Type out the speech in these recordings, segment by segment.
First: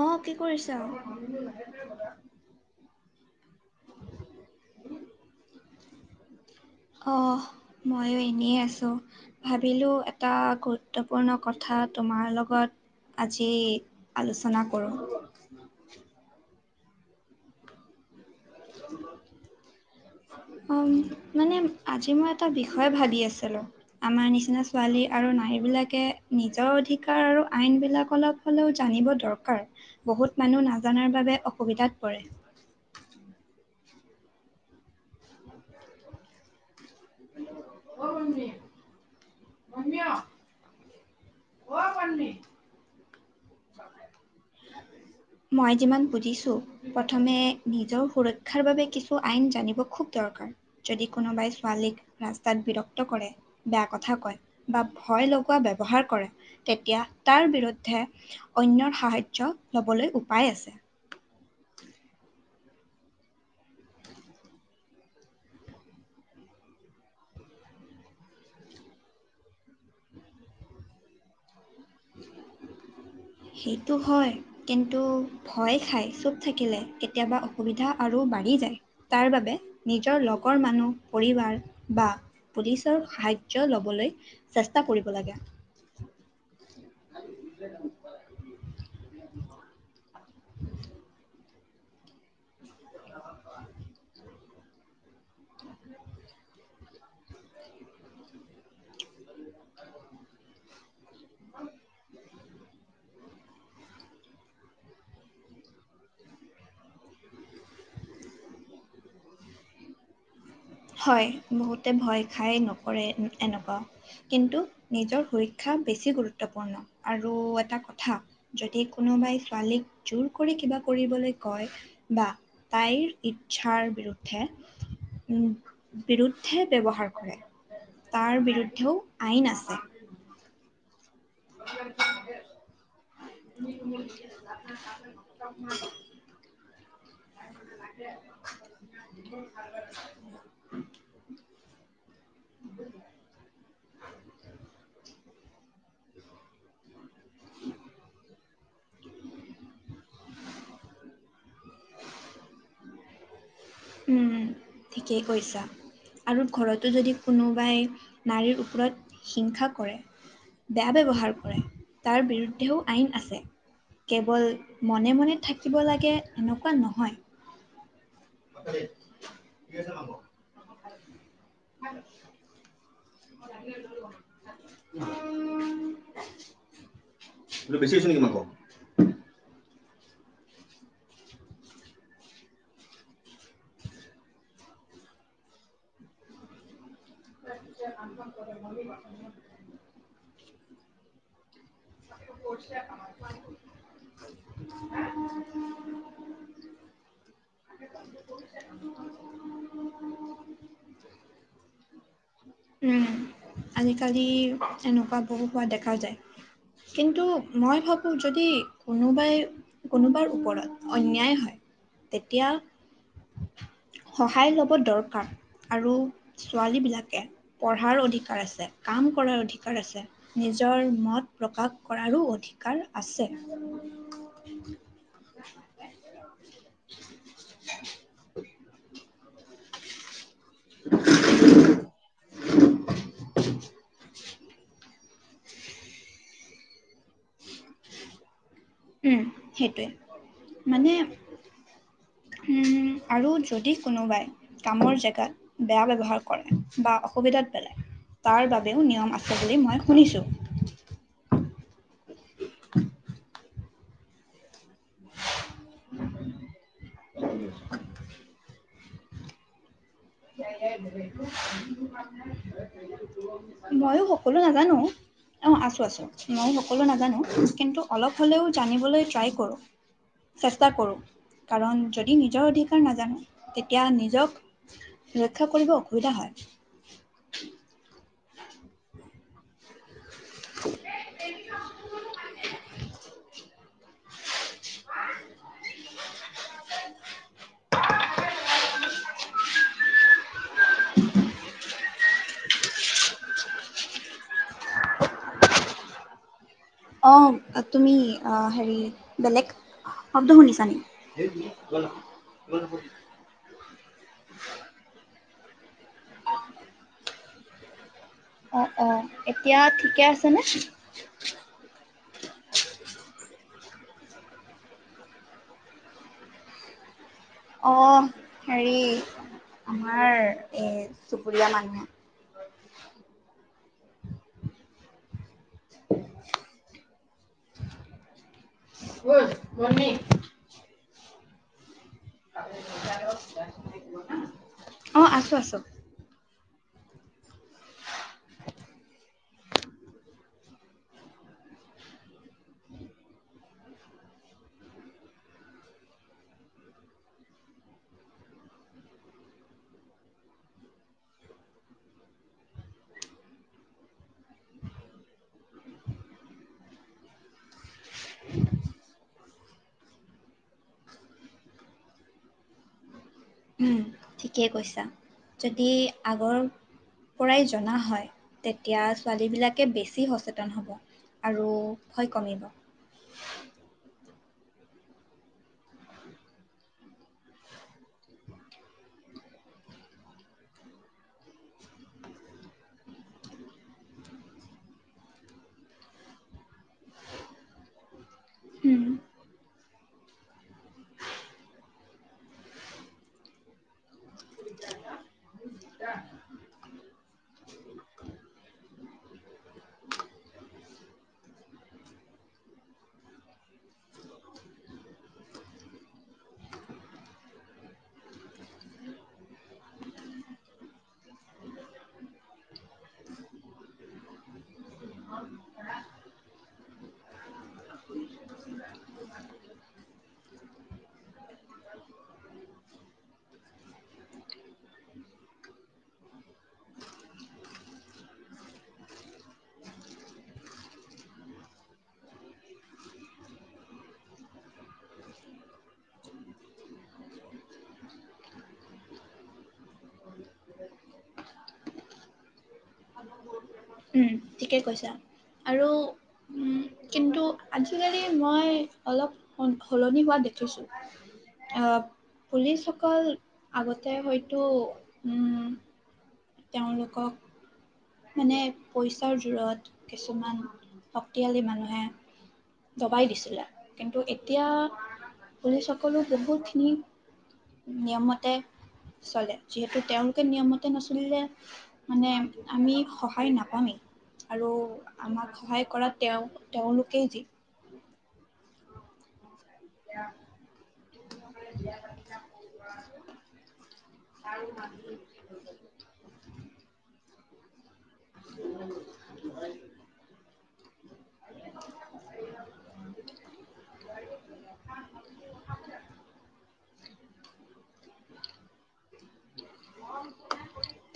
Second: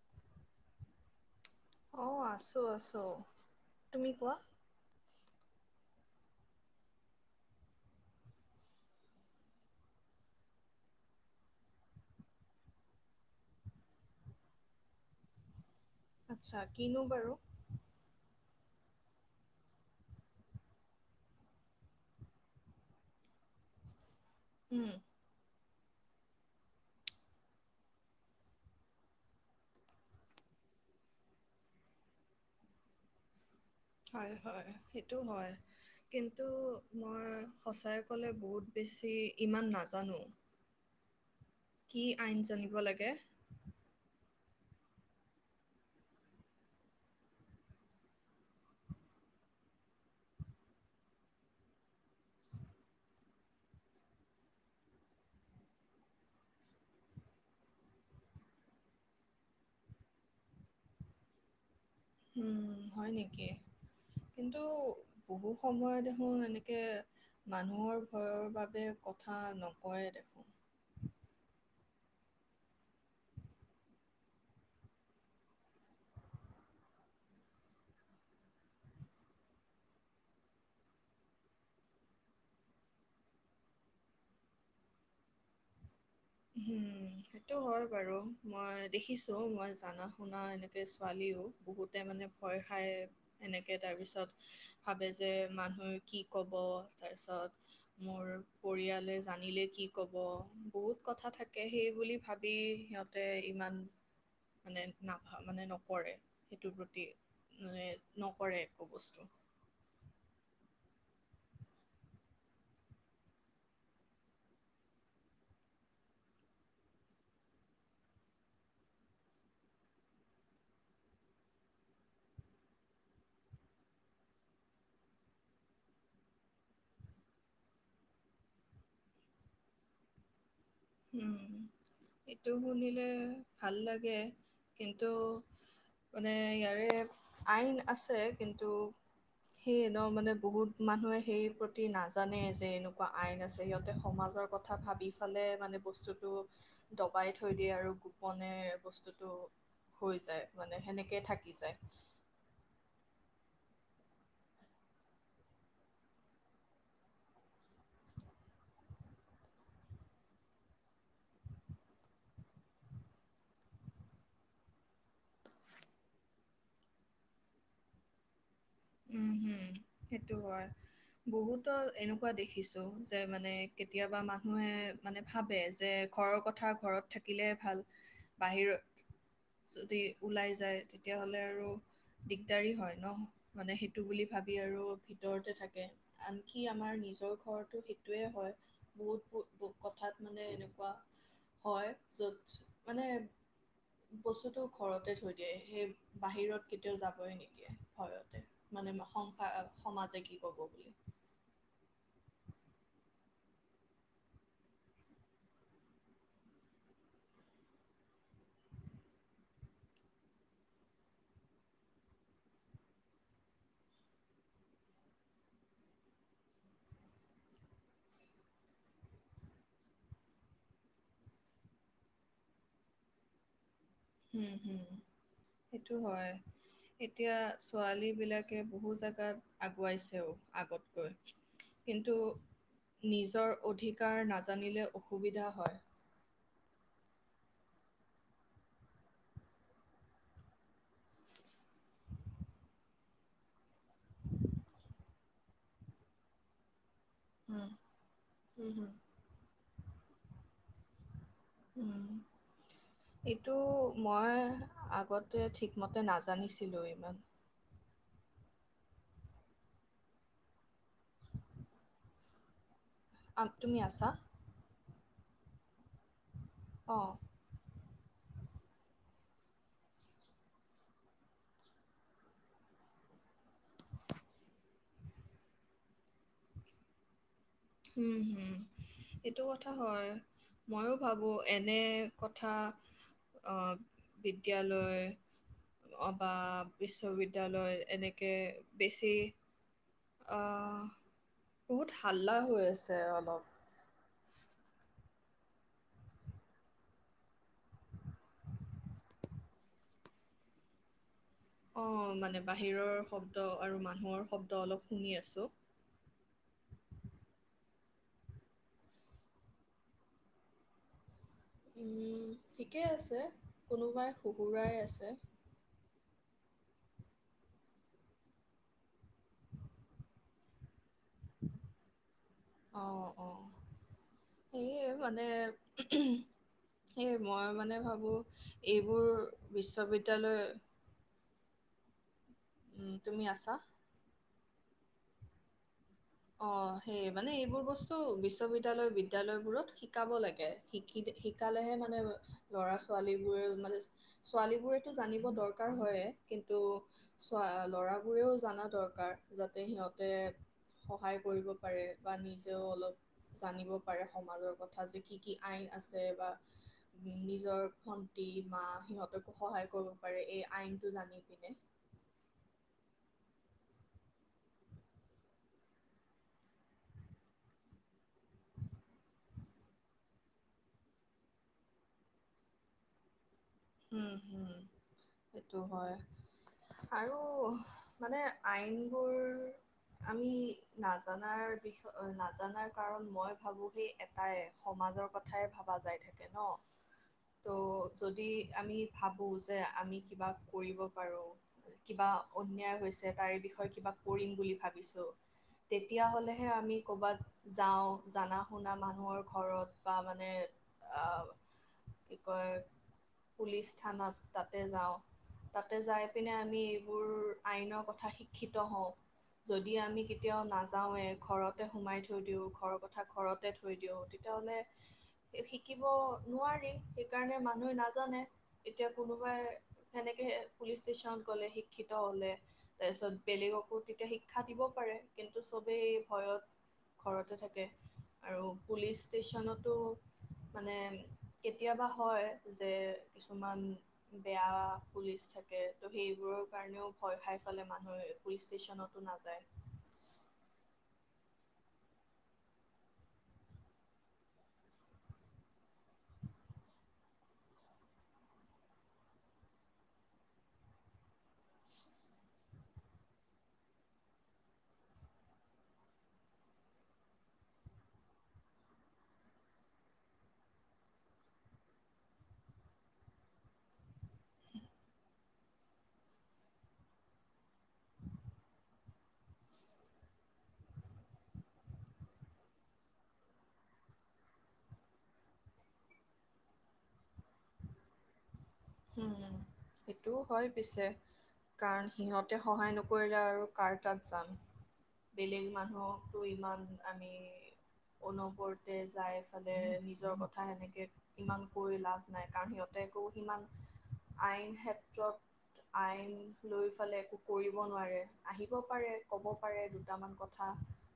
আহ কি কৰিছা? অ আছোঁ আছোঁ। তুমি কোৱা? অ মইও এনে আছো ভাবিলো এটা কল- গুৰুত্বপূৰ্ণ কথা তোমাৰ লগত আজি আলোচনা কৰোঁ। চা কিনো বাৰু? অ মানে আজি মই এটা বিষয় ভাবি আছিলোঁ। আমাৰ নিচিনা উম, ছোৱালী আৰু নাৰী বিলাক- নিজৰ অধিকাৰ আৰু আইনবিলাক অলপ হ'লেও জানিব দৰকাৰ বহুত মানুহ নাজানাৰ বাবে অসুবিধাত পৰে। হয় হয় সেইটো হয় কিন্তু, মই সঁচাইে অ ক'লে পন্নী, বহুত বেছি ইমান পন্নী অ, নাজানো অ কি পন্নী। আইন জানিব লাগে? মই যিমান বুজিছো প্ৰথমে নিজৰ সুৰক্ষাৰ বাবে কিছু আইন জানিব খুব দৰকাৰ। যদি কোনোবাই ছোৱালীক ৰাস্তাত বিৰক্ত কৰে, বেয়া কথা কয় বা ভয় লগোৱা ব্যৱহাৰ কৰে তেতিয়া তাৰ বিৰুদ্ধে- অন্যৰ সাহায্য ল'বলৈ উপায় আছে। উম হয় নেকি কিন্তু বহু সময় দেখোন এনেকে মানুহৰ ভয়ৰ বাবে কথা নকয়ে দেখোন। সেইটো হয় কিন্তু ভয় খাই, চুপ থাকিলে কেতিয়াবা অসুবিধা আৰু বাঢ়ি যায়। তাৰ বাবে নিজৰ লগৰ মানুহ পৰিবাৰ বা পুলিচৰ সাহাৰ্য ল'বলৈ চেষ্টা কৰিব লাগে। সেইটো হয় বাৰু মই দেখিছোঁ মই জানা। শুনা এনেকে ছোৱালীও বহুতে মানে ভয়- খায় সেনেকৈ তাৰপিছত ভাবে যে- মানুহে কি ক'ব? তাৰপিছত মোৰ পৰিয়ালে জানিলে কি ক'ব বহুত কথা থাকে সেই বুলি ভাব বি সিহঁতে ইমান মানে নাভা মানে নকৰে সেইটোৰ প্ৰতি মানে নকৰে একো বস্তু। হয় বহুতে ভয় খাই নকৰে এনেকুৱা কিন্তু নিজৰ সুৰক্ষা বেছি গুৰুত্বপূৰ্ণ আৰু এটা কথা যদি কোনোবাই ছোৱালীক জোৰ কৰি কিবা কৰিবলৈ কয় বা তাইৰ ইচ্ছাৰ বিৰুদ্ধে বিৰুদ্ধে ব্যৱহাৰ কৰে তাৰ বিৰুদ্ধেও আইন আছে। এইটো শুনিলে ভাল লাগে কিন্তু মানে ইয়াৰে আইন আছে কিন্তু সেই ন মানে বহুত মানুহে সেই প্ৰতি নাজানে নে যে এনেকুৱা আইন আছে সিহঁতে সমাজৰ কথা ভাবি চালে মানে বস্তুটো দবাই থৈ দিয়ে আৰু গোপনে বস্তুটো হৈ যায় মানে সেনেকেই থাকি যায়। উম ঠিকেই কৈছা আৰু ঘৰতো যদি কোনোবাই নাৰীৰ ওপৰত হিংসা কৰে বেয়া ব্যৱহাৰ কৰে তাৰ বিৰুদ্ধেও আইন আছে কেৱল মনে মনে থাকিব লাগে এনেকুৱা নহয়। উম হম সেইটো হয় বহুতৰ এনেকুৱা দেখিছো যে মানে কেতিয়াবা মানুহে মানে ভাবে যে ঘৰৰ কথা ঘৰত থাকিলে ভাল বেছি হৈছে নেকি মাংস? বাহিৰত যদি ওলাই যায় তেতিয়াহ'লে আৰু দিগদাৰী হয় ন। মানে সেইটো বুলি ভাবি আৰু ভিতৰতে থাকে আনকি আমাৰ নিজৰ ঘৰটো সেইটোয়ে হয় বহুত কথাত মানে এনে বা হয় য'ত মানে বস্তুটো ঘৰতে থৈ দিয়ে সেই বাহিৰত কেতিয়াও যাবই নিদিয়ে ভয়ত মানে সংসাৰ সমাজে কি কব বুলি উম আজিকালি এনেকুৱা বহু হোৱা দেখা যায় কিন্তু মই ভাবো যদি কোনোবাই কোনোবাৰ ওপৰত অন্যায় হয় তেতিয়া সহায় লব দৰকাৰ আৰু ছোৱালী বিলাকে পঢ়াৰ অধিকাৰ আছে কাম কৰাৰ অধিকাৰ আছে নিজৰ মত প্ৰকাশ কৰাৰো অধিকাৰ আছে। হ সেইটো হয় এতিয়া ছোৱালী বিলাকে বহু জেগাত আগুৱাইছেও আগতকৈ কিন্তু নিজৰ অধিকাৰ নাজানি জানিলে অসুবিধা হয়। উম সেইটোৱে মানে উম আৰু যদি কোনোবাই কামৰ জেগাত বেয়া ব্যৱহাৰ কৰে বা অসুবিধাত উম, পেলাই তাৰ উম, বাবেও হুম, নিয়ম আছে বুলি মই শুনিছোঁ। [unintelligible] এইটো মই আগতে ঠিকমতে নাজানিছিলোঁ ইমান তুমি [unintelligible] ময়ো আছা? সকলো নাজানো অ আছো আছো মই সকলো অঁ। নাজানো কিন্তু অলপ হ'লেও জানিবলৈ ট্ৰাই কৰোঁ চেষ্টা কৰোঁ কাৰণ যদি নিজৰ অধিকাৰ নাজানে তেতিয়া নিজক। ৰক্ষা কৰিব অসুবিধা হয়। উম হুম এইটো কথা হয়। ময়ো ভাবোঁ এনে কথা বিদ্যালয় বা বিশ্ববিদ্যালয় এনেকৈ অঁ বেছি বহুত ভাল হেল্ল হৈ আছে অলপ। অ তুমি অ হেৰি বেলেগ শব্দ শুনিছানেকি? অঁ মানে বাহিৰৰ শব্দ আৰু মানুহৰ শব্দ অলপ শুনি আছোঁ। অঁ অঁ এতিয়া ঠিকে আছেনে? উম ঠিকেই আছে কোনোবাই শুহোৰাই আছে। অ হেৰি আমাৰ এই। চুবুৰীয়া মানুহে অঁ অঁ সেয়ে মানে এই মই মানে ভাবোঁ এইবোৰ বিশ্ববিদ্যালয় উম, তুমি আছা? [unintelligible] অঁ আছোঁ আছোঁ। অঁ সেয়ে মানে এইবোৰ বস্তু বিশ্ববিদ্যালয় বিদ্যালয়বোৰত শিকাব লাগে শিকি শিকালেহে মানে ল'ৰা ছোৱালীবোৰে মানে ছোৱালীবোৰেতো জানিব দৰকাৰ হয়েই কিন্তু ল'ৰাবোৰেও জানা দৰকাৰ যাতে সিহঁতে সহায় কৰিব পাৰে বা নিজেও অলপ জানিব পাৰে সমাজৰ কথা যে কি কি আইন আছে বা নিজৰ ভণ্টি মা সিহঁতকো সহায় কৰিব পাৰে এই আইনটো জানি পিনে উম ঠিকেই কৈছা যদি আগৰ পৰাই জনা হয়, তেতিয়া ছোৱালীবিলাকে বেছি সচেতন হ'ব আৰু ভয় কমিব। উম উম সেইটো হয় আৰু মানে আইনবোৰ আমি নাজানাৰ বিষ নাজানাৰ কাৰণ মই ভাবো সেই এটাই সমাজৰ কথাই ভাবা যায় থাকে ন ত' যদি আমি উম, ভাবোঁ যে আমি কিবা কৰিব পাৰোঁ কিবা অন্যায় হৈছে তাৰে বিষয়ে কিবা কৰিম বুলি ভাবিছোঁ। তেতিয়া হ'লেহে আমি কৰ'বাত যাওঁ জনা শুনা মানুহৰ ঘৰত বা মানে কি কয়? পুলিচ থানাত তাতে যাওঁ তাতে যাই পিনে আমি এইবোৰ আইনৰ কথা শিক্ষিত হওঁ যদি আমি কেতিয়াও নাযাওঁৱে ঘৰতে সোমাই থৈ দিওঁ ঘৰৰ কথা ঘৰতে থৈ দিওঁ তেতিয়াহ'লে শিকিব নোৱাৰি সেইকাৰণে মানুহ [unintelligible] এতিয়া কোনোবাই সেনেকে পুলিচ ষ্টেচনত গলে শিক্ষিত হলে তাৰপিছত বেলেগকো তেতিয়া শিক্ষা দিব পাৰে কিন্তু চবেই ভয়ত ঘৰতে থাকে আৰু পুলিচ ষ্টেচনতো মানে কেতিয়াবা হয়। যে কিছুমান বেয়া পুলিচ থাকে ত' সেইবোৰৰ কাৰণেও ভয় খাই ফালে মানুহে পুলিচ ষ্টেচনতো নাযায়। উম ঠিকেই কৈছা আৰু কিন্তু আজিকালি মই অলপ সলনি হোৱা দেখিছো আহ পুলিচসকল আগতে হয়তো উম। তেওঁলোকক মানে পইচাৰ জোৰৰত কিছুমান শক্তিশালী মানুহে দবাই দিছিলে কিন্তু এতিয়া পুলিচ সকলো বহুতখিনি নিয়মতে চলে যিহেতু তেওঁলোকে নিয়মতে নচলিলে মানে আমি সহায় নাপামেই আৰু আমাক সহায় কৰা তেওঁ তেওঁলোকেই যি হম সেইটোও হয় পিছে কাৰণ সিহঁতে সহায় নকৰিলে আৰু কাৰ তাত যাম বেলেগ মানুহকো ইমান আমি অনবৰতে যাই ফালে নিজৰ ক কথা এনেকে ইমানকৈ লাভ নাই কাৰণ সিহঁতে আ একো সিমান আইন ক্ষেত্ৰত আইন লৈ ফালে এক কৰিব নোৱাৰে আহিব পাৰে ক'ব পাৰে দুটামান কথা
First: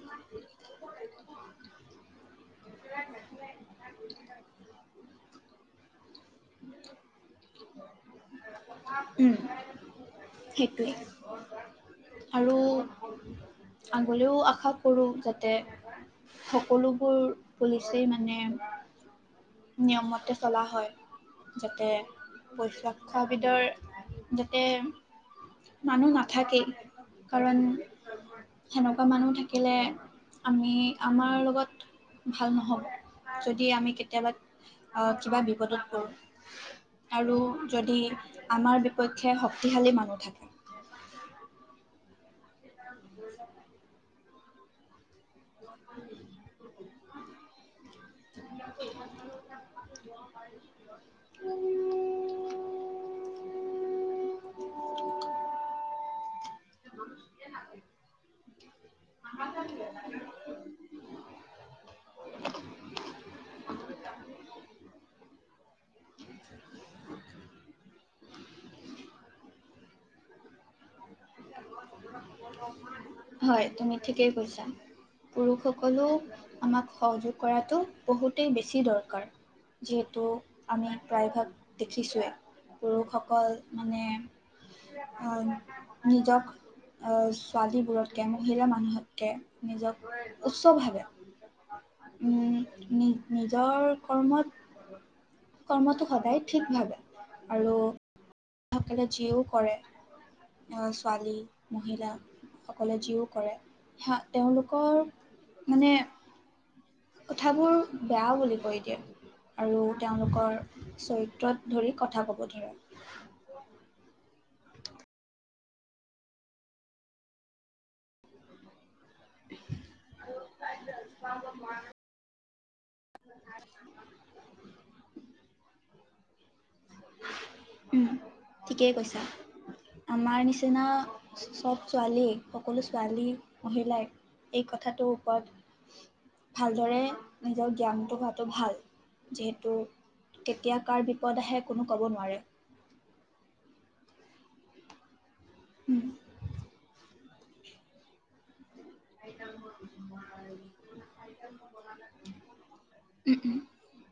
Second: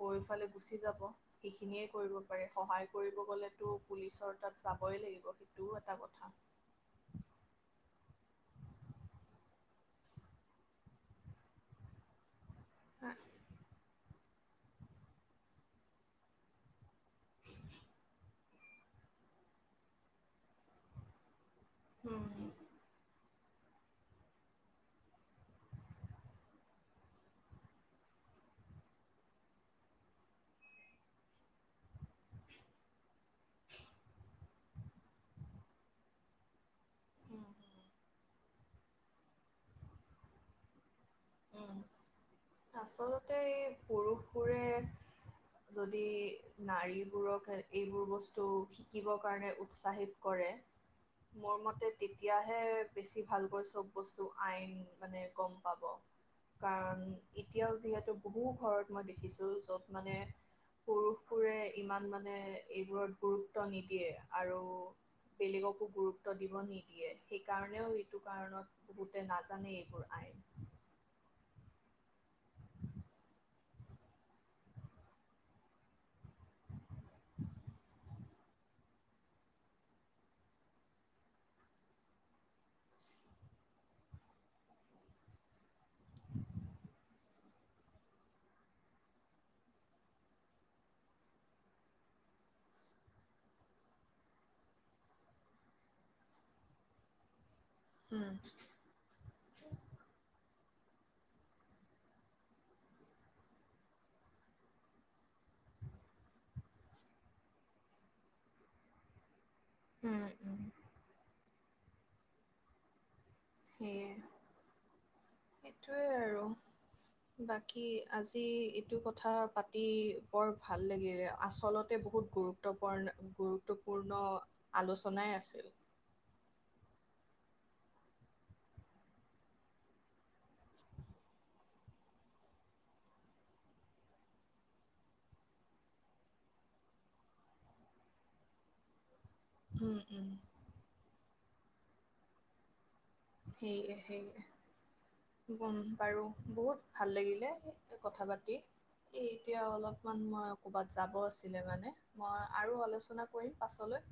কৈ পেলায় গুচি যাব সেইখিনিয়ে কৰিব পাৰে সহায় কৰিব গ'লেতো পুলিচৰ তাত যাবই লাগিব সেইটোও এটা কথা। উম সেইটোৱে আৰু হলেও আশা কৰোঁ যাতে সকলো বোৰ পুলিছেই মানে নিয়মতে চলা হয় যাতে উম পইচা উসাবিদৰ যাতে মানুহ নাথাকেই কাৰণ সেনেকুৱা মানুহ থাকিলে আমি আমাৰ লগত ভাল নহব যদি আমি কেতিয়াবা আহ কিবা বিপদত পো আৰু যদি আমাৰ বিপক্ষে শক্তিশালী মানুহ ম থাকে উম তাচত উম সুৰে সুৰে যদি নাৰীবোৰক এইবোৰ বস্তু শিকিবৰ কাৰণে উৎসাহিত কৰে মোৰ মতে তেতিয়াহে বেছি ভাল হৈ চব বস্তু আইন মানে গম পাব কাৰণ এতিয়াও যিহেতু বহু ঘৰত মই দেখিছোঁ য'ত মানে পুৰুষবোৰে ইমান মানে এইবোৰত গুৰুত্ব নিদিয়ে আৰু বেলেগকো গুৰুত্ব দিব নিদিয়ে সেইকাৰণেও এইটো কাৰণত বহুতে নাজানে এইবোৰ আইন হয় তুমি ঠিকেই কৈছা পুৰুষসকলো আমাক সহযোগ কৰাটো বহুতেই বেছি দৰকাৰ যিহেতু আমি প্ৰায়ভাগ দেখিছোৱে পুৰুষসকল মানে অহ নিজক অহ ছোৱালীবোৰতকে মহিলা মানুহতকে নিজক উচ্চ ভাৱে উম নি নিজৰ কৰ্মত কৰ্মটো সদায় ঠিক ভাৱে উম তাকে যিও কৰে ছোৱালী মহিলাসকলে যিও কৰে তেওঁলোকৰ মানে কথাবোৰ বেয়াও বুলি কৈ দিয়ে আৰু উম তেওঁলোকৰ উম চৰিত্ৰত ধৰি কথা ক'ব ধৰা সেই সেইটোৱে আৰু বাকী আজি এইটো কথা পাতি বৰ ভাল লাগিলে আচলতে বহুত গুৰুত্ব গুৰুত্বপূৰ্ণ গুৰুত্বপূৰ্ণ আলোচনাই আছিল উম ঠিকেই কৈছা আমাৰ নিচিনা চব ছোৱালী সকলো ছোৱালী মহিলাই এই কথাটোৰ ওপৰত ভালদৰে নিজৰ জ্ঞানটো হোৱাটো ভাল যিহেতু উম, উম, কেতিয়া কাৰ বিপদ আহে কোনো ক'ব নোৱাৰে ঠিক ঠিক ম উম, বাৰু বহুত ভাল লাগিল কথা পাতি এই এতিয়া অলপমান মই ক'বাত যাব আছিলে মানে মই আৰু আলোচনা উম, কৰিম উম, পাছলৈ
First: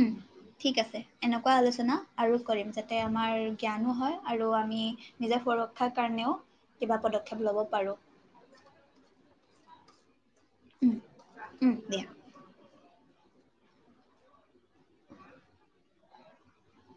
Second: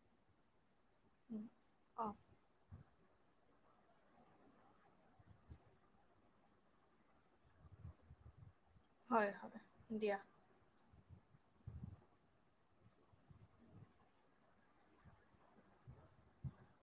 উম। ঠিক আছে উম, এনেকুৱা আলোচনা অ', আৰু কৰিম যাতে আমাৰ জ্ঞানো হয় আৰু আমি নিজৰ সুৰক্ষাৰ কাৰণেও কিবা পদক্ষেপ ল'ব পাৰোঁ হয় হয় দিয়া উম উম দিয়া